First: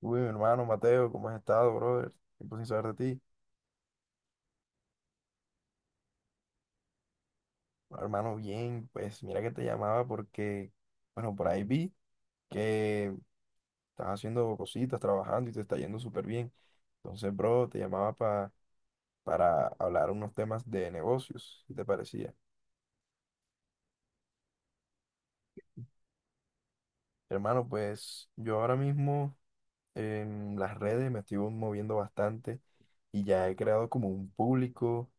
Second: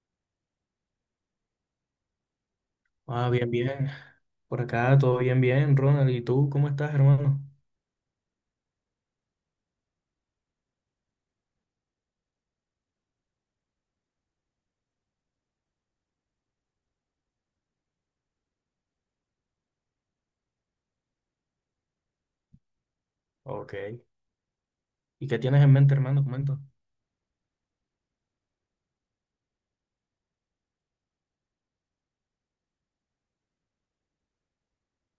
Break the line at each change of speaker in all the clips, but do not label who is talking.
Uy, mi hermano Mateo, ¿cómo has estado, brother? Tiempo sin saber de ti.
Ah, bien, bien. Por acá todo bien, bien, Ronald. ¿Y tú cómo estás, hermano?
Bueno, hermano, bien, pues mira que te llamaba porque, bueno, por ahí vi que estás haciendo cositas, trabajando y te está yendo súper bien. Entonces, bro, te llamaba para hablar unos temas de negocios, si te parecía.
Ok. ¿Y qué tienes en mente, hermano? Comenta.
Hermano, pues yo ahora mismo en las redes me estoy moviendo bastante y ya he creado como un público,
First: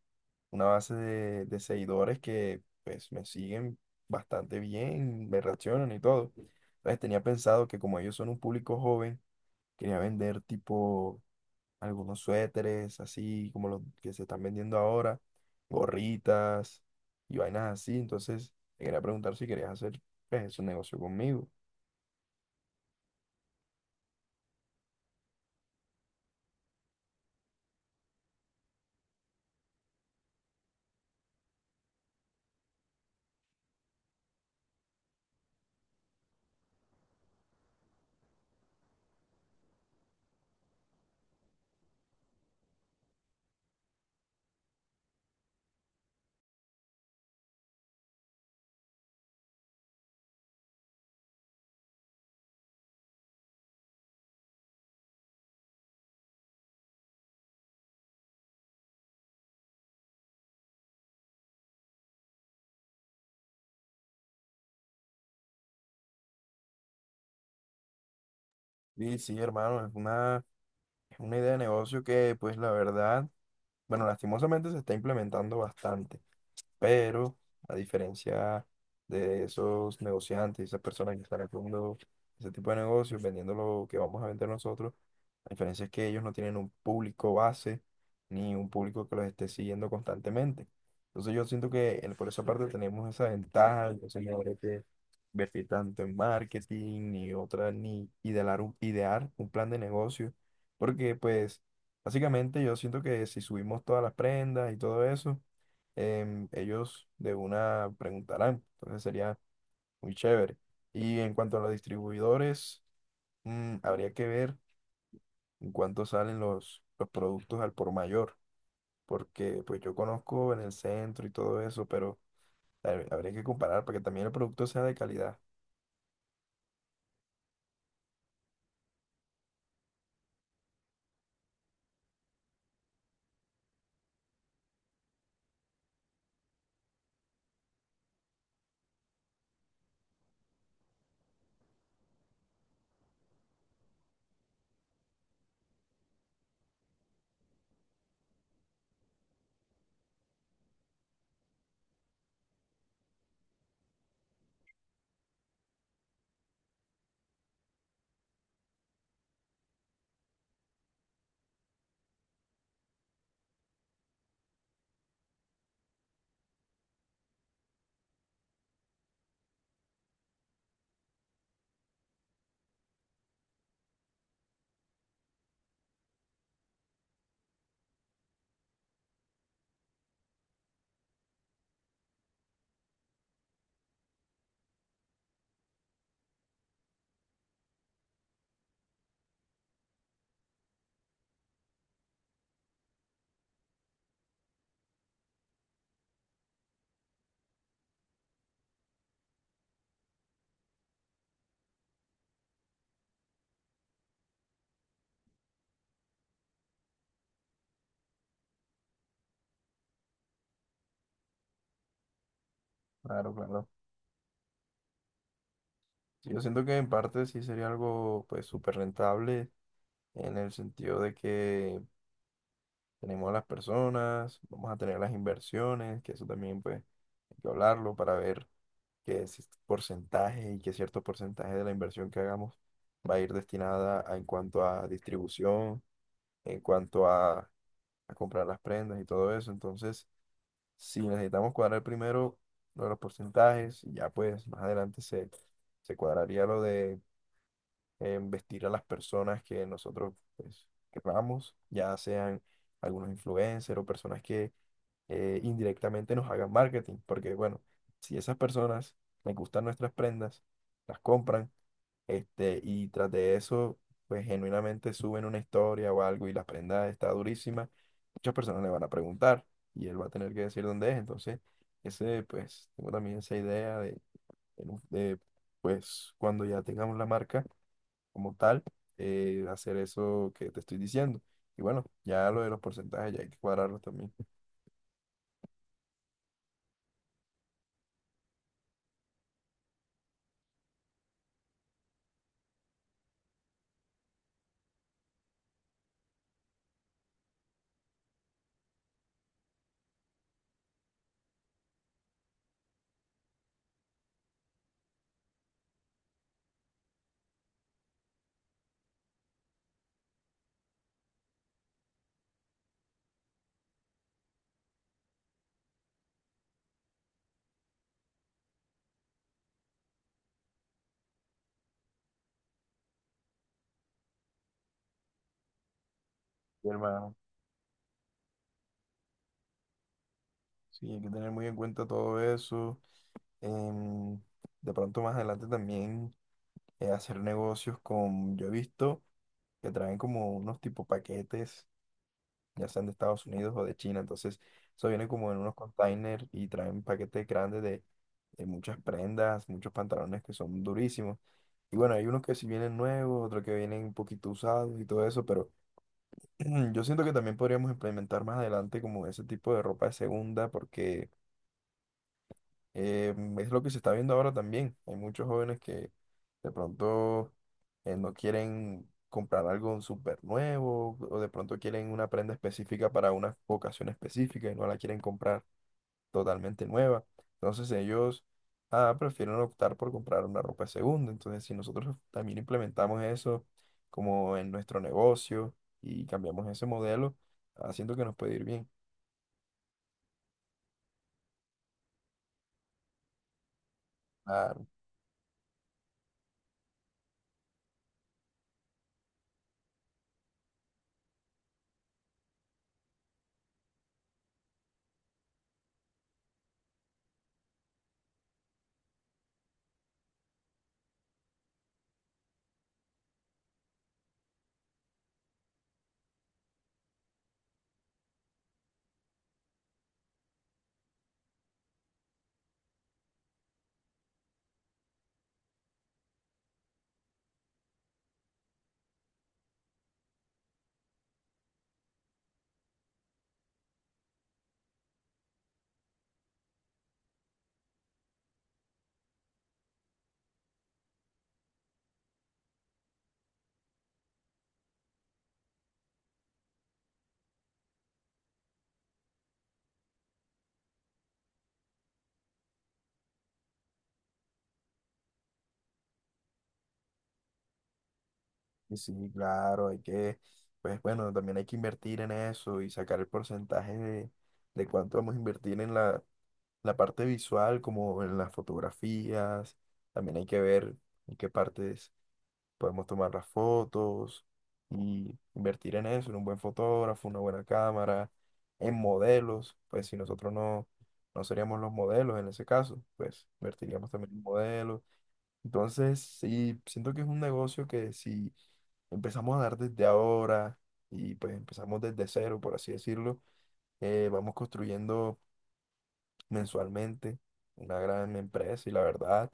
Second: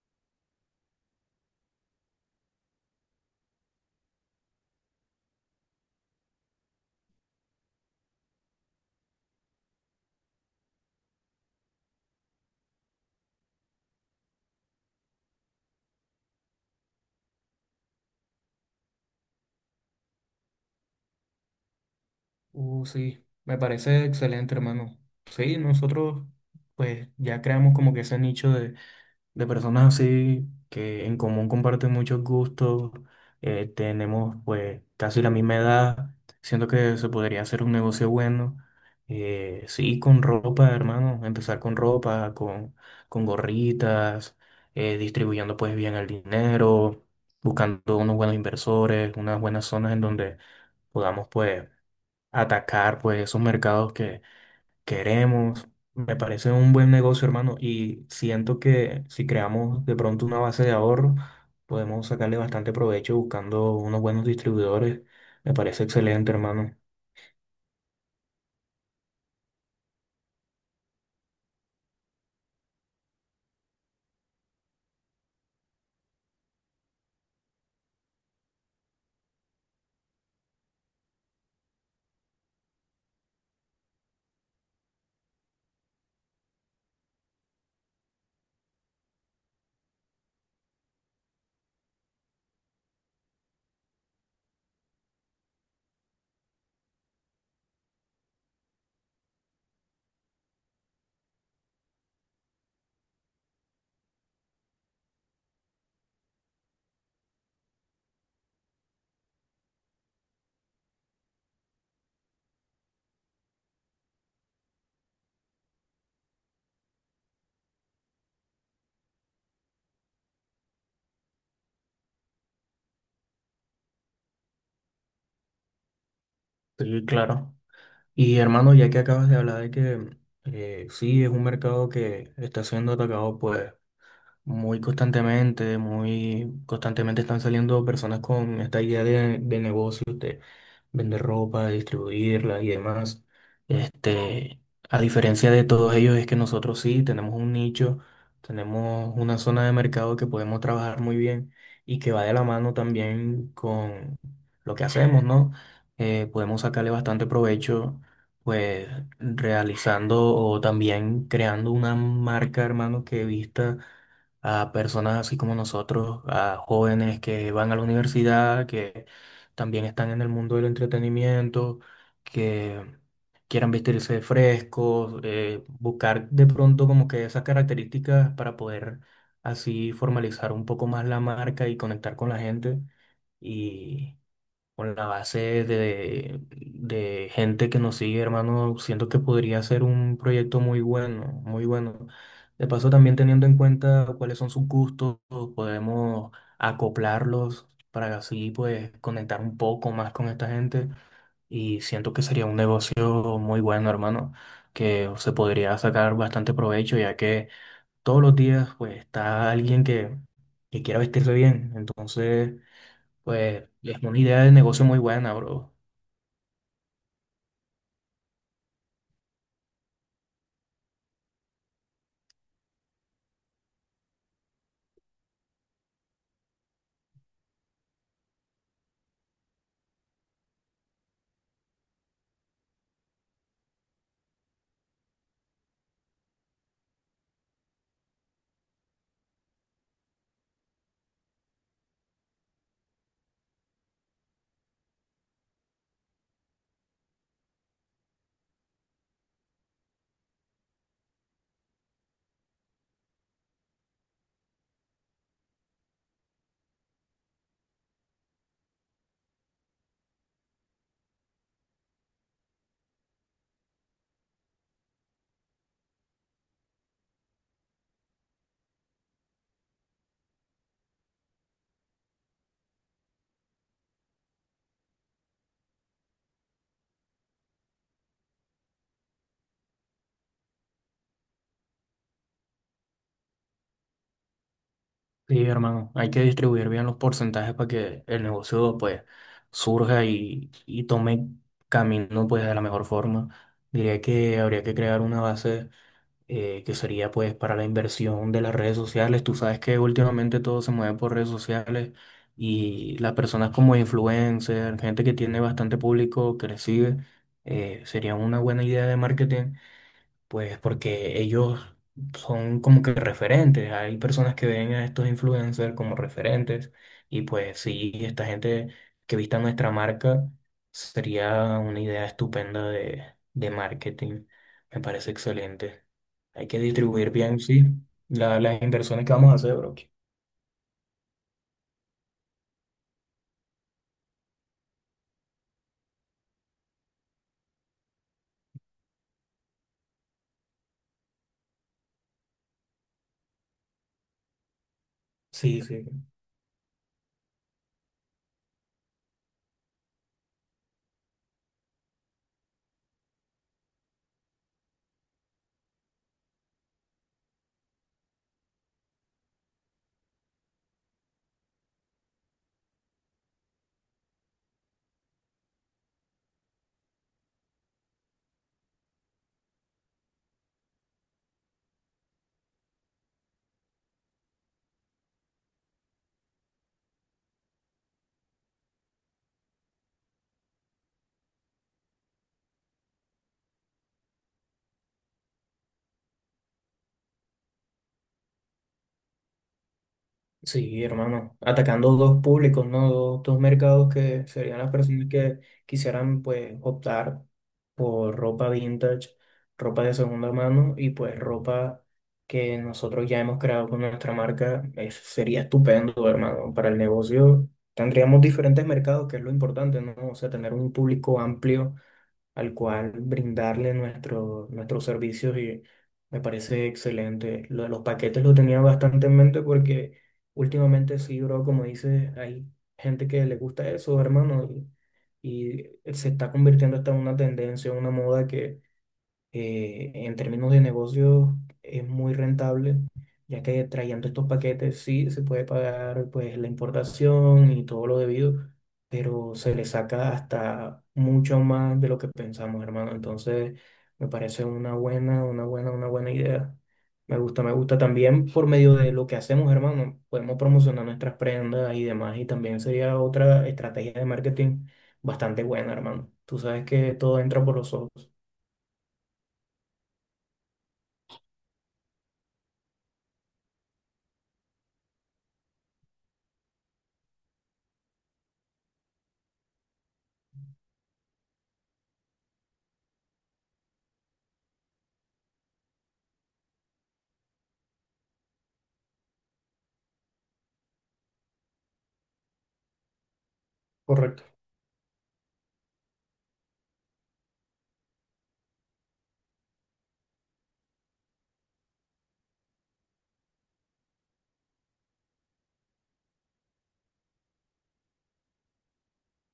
una base de seguidores que pues me siguen bastante bien, me reaccionan y todo. Entonces tenía pensado que como ellos son un público joven, quería vender tipo algunos suéteres, así como los que se están vendiendo ahora, gorritas y vainas así. Entonces te quería preguntar si querías hacer, pues, ese negocio conmigo.
Sí, me parece excelente, hermano. Sí, nosotros pues ya creamos como que ese nicho de personas así que en común comparten muchos gustos. Tenemos pues casi la misma edad, siento que se podría hacer un negocio bueno. Sí, con ropa, hermano, empezar con ropa, con gorritas, distribuyendo pues bien el dinero, buscando unos buenos inversores, unas buenas zonas en donde podamos pues atacar pues esos mercados que queremos. Me parece un buen negocio, hermano, y siento que si creamos de pronto una base de ahorro, podemos sacarle bastante provecho buscando unos buenos distribuidores. Me parece excelente, hermano.
Sí, sí, hermano, es una idea de negocio que, pues la verdad, bueno, lastimosamente se está implementando bastante. Pero a diferencia de esos negociantes, esas personas que están haciendo ese tipo de negocios, vendiendo lo que vamos a vender nosotros, la diferencia es que ellos no tienen un público base ni un público que los esté siguiendo constantemente. Entonces yo siento que por esa parte tenemos esa ventaja, entonces no habría que invertir tanto en marketing ni otra, ni idear un plan de negocio, porque pues básicamente yo siento que si subimos todas las prendas y todo eso, ellos de una preguntarán. Entonces sería muy chévere. Y en cuanto a los distribuidores, habría que ver en cuánto salen los productos al por mayor, porque pues yo conozco en el centro y todo eso, pero habría que comparar para que también el producto sea de calidad.
Sí, claro. Y hermano, ya que acabas de hablar de que sí es un mercado que está siendo atacado, pues muy constantemente están saliendo personas con esta idea de negocios, de vender ropa, distribuirla y demás. Este, a diferencia de todos ellos, es que nosotros sí tenemos un nicho, tenemos una zona de mercado que podemos trabajar muy bien y que va de la mano también con lo que hacemos, ¿no? Podemos sacarle bastante provecho, pues realizando o también creando una marca, hermano, que vista a personas así como nosotros, a jóvenes que van a la universidad, que también están en el mundo del entretenimiento, que quieran vestirse frescos, buscar de pronto como que esas características para poder así formalizar un poco más la marca y conectar con la gente. Con la base de gente que nos sigue, hermano, siento que podría ser un proyecto muy bueno, muy bueno. De paso, también teniendo en cuenta cuáles son sus gustos, podemos acoplarlos para así, pues, conectar un poco más con esta gente. Y siento que sería un negocio muy bueno, hermano, que se podría sacar bastante provecho, ya que todos los días, pues, está alguien que quiera vestirse bien. Entonces
Claro,
pues
claro.
es una idea de negocio muy buena, bro.
Sí, yo siento que en parte sí sería algo pues súper rentable, en el sentido de que tenemos a las personas, vamos a tener las inversiones, que eso también pues hay que hablarlo para ver que es porcentaje y que cierto porcentaje de la inversión que hagamos va a ir destinada en cuanto a distribución, en cuanto a, a comprar las prendas y todo eso. Entonces, si necesitamos cuadrar primero lo de los porcentajes, y ya pues más adelante se cuadraría lo de, vestir a las personas que nosotros, pues, querramos, ya sean algunos influencers o personas, indirectamente nos hagan marketing, porque bueno, si esas personas les gustan nuestras prendas, las compran, este, y tras de eso, pues genuinamente suben una historia o algo y la prenda está durísima, muchas personas le van a preguntar y él va a tener que decir dónde es, entonces, ese, pues, tengo también esa idea de, en un- de, pues, cuando ya tengamos la marca como tal, hacer eso que te estoy diciendo. Y bueno, ya lo de los porcentajes ya hay que cuadrarlos también.
Sí, hermano, hay que distribuir bien los porcentajes para que el negocio pues surja y tome camino pues de la mejor forma. Diría que habría que crear una base, que sería pues para la inversión de las redes sociales. Tú sabes que últimamente todo se mueve por redes sociales y las personas como influencers, gente que tiene bastante público que les sigue, sería una buena idea de marketing, pues porque ellos son como que referentes. Hay personas que ven a estos influencers como referentes. Y pues sí, esta gente que vista nuestra marca sería una idea estupenda de marketing. Me parece excelente. Hay que distribuir bien, sí, las inversiones que vamos a hacer, bro.
Sí, hay que tener muy en cuenta todo eso. Em, de pronto más adelante también, hacer negocios con, yo he visto que traen como unos tipo paquetes, ya sean de Estados Unidos o de China. Entonces, eso viene como en unos
Sí, sí.
containers y traen paquetes grandes de muchas prendas, muchos pantalones que son durísimos. Y bueno, hay unos que sí vienen nuevos, otros que vienen un poquito usados y todo eso, pero yo siento que también podríamos implementar más adelante como ese tipo de ropa de segunda porque... es lo que se está viendo ahora también. Hay muchos jóvenes que de pronto, no quieren comprar algo súper nuevo o de pronto quieren una prenda específica para una ocasión específica y no la quieren comprar totalmente nueva. Entonces ellos, ah, prefieren optar por comprar una ropa de segunda. Entonces si nosotros también implementamos eso como en nuestro negocio y cambiamos ese modelo, haciendo que nos puede ir bien.
Sí, hermano, atacando dos públicos, ¿no? Dos mercados que
Ah,
serían las personas que quisieran, pues, optar por ropa vintage, ropa de segunda mano y, pues, ropa que nosotros ya hemos creado con nuestra marca. Eso sería estupendo, hermano. Para el negocio tendríamos diferentes mercados, que es lo importante, ¿no? O sea, tener un público amplio al cual brindarle nuestros servicios y me parece excelente. Lo de los paquetes lo tenía bastante en mente porque últimamente sí, bro, como dices, hay gente que le gusta eso, hermano, y se está convirtiendo hasta en una tendencia, una moda que en términos de negocio es muy rentable, ya que trayendo estos paquetes sí se puede pagar pues la importación y todo lo debido, pero se le saca hasta mucho más de lo que pensamos, hermano. Entonces, me parece una buena, una buena, una buena idea. Me gusta también por medio de lo que hacemos, hermano. Podemos promocionar nuestras prendas y demás, y también sería otra estrategia de marketing bastante buena, hermano. Tú sabes que todo entra por los ojos.
y sí, claro, hay que, pues bueno, también hay que invertir en eso y sacar el porcentaje de cuánto vamos a invertir en la parte visual, como en las fotografías. También hay que ver en qué partes podemos tomar las fotos y invertir en eso, en un buen fotógrafo, una buena cámara, en modelos. Pues si nosotros no, no seríamos los modelos en ese caso, pues invertiríamos también en
Correcto.
modelos entonces, sí, siento que es un negocio que si empezamos a dar desde ahora y pues empezamos desde cero, por así decirlo, vamos construyendo mensualmente una gran empresa y la verdad,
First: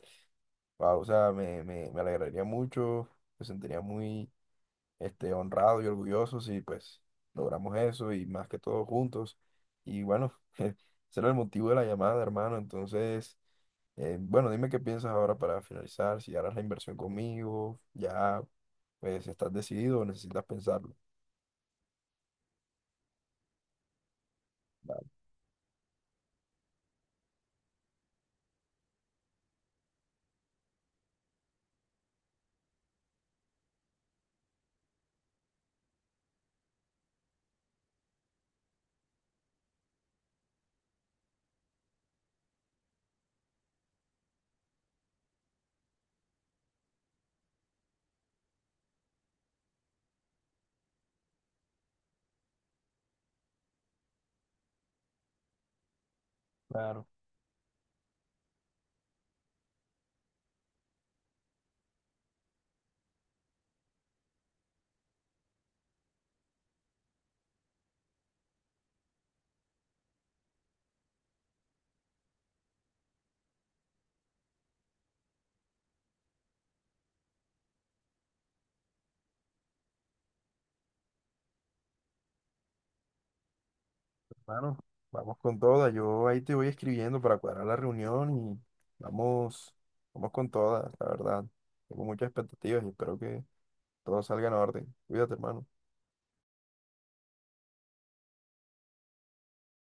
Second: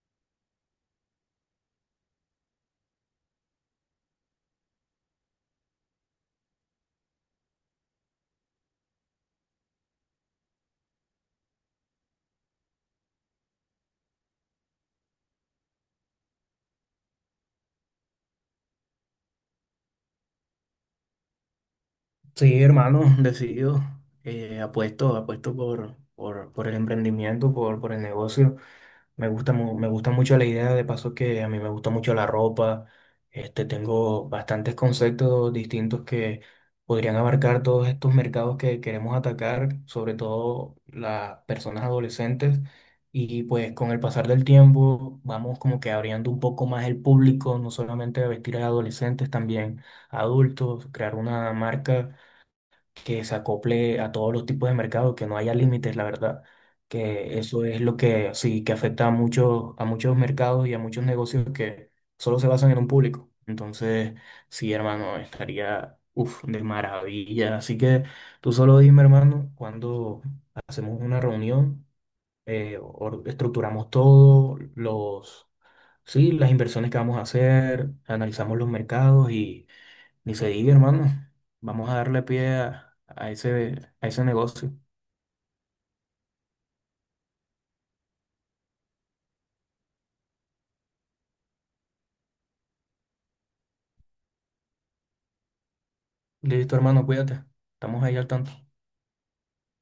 wao, o sea, me alegraría mucho, me sentiría muy, este, honrado y orgulloso si pues logramos eso y más que todo juntos. Y bueno, ese era el motivo de la llamada, hermano, entonces... bueno, dime qué piensas ahora para finalizar, si harás la inversión conmigo, ya pues estás decidido o necesitas pensarlo.
Sí, hermano, decidido.
Vale,
Apuesto, apuesto por el emprendimiento, por el negocio. Me gusta, me gusta mucho la idea, de paso que a mí me gusta mucho la ropa. Este, tengo bastantes conceptos distintos que podrían abarcar todos estos mercados que queremos atacar, sobre todo las personas adolescentes. Y pues con el pasar del tiempo vamos como que abriendo un poco más el público, no solamente a vestir a adolescentes, también a adultos, crear una marca que se acople a todos los tipos de mercado, que no haya límites, la verdad.
claro,
Que eso es lo que sí, que afecta a muchos mercados y a muchos negocios que solo se basan en un público. Entonces, sí, hermano, estaría, uf, de maravilla. Así que tú solo dime, hermano, cuando hacemos una reunión, estructuramos todo, los, sí, las inversiones que vamos a hacer, analizamos los mercados, ni se diga, hermano. Vamos a darle pie a ese negocio.
hermano. Vamos con toda, yo ahí te voy escribiendo para cuadrar la reunión y vamos, vamos con toda, la verdad. Tengo muchas expectativas y espero que todo salga en orden. Cuídate, hermano.
Listo, hermano, cuídate. Estamos ahí al tanto.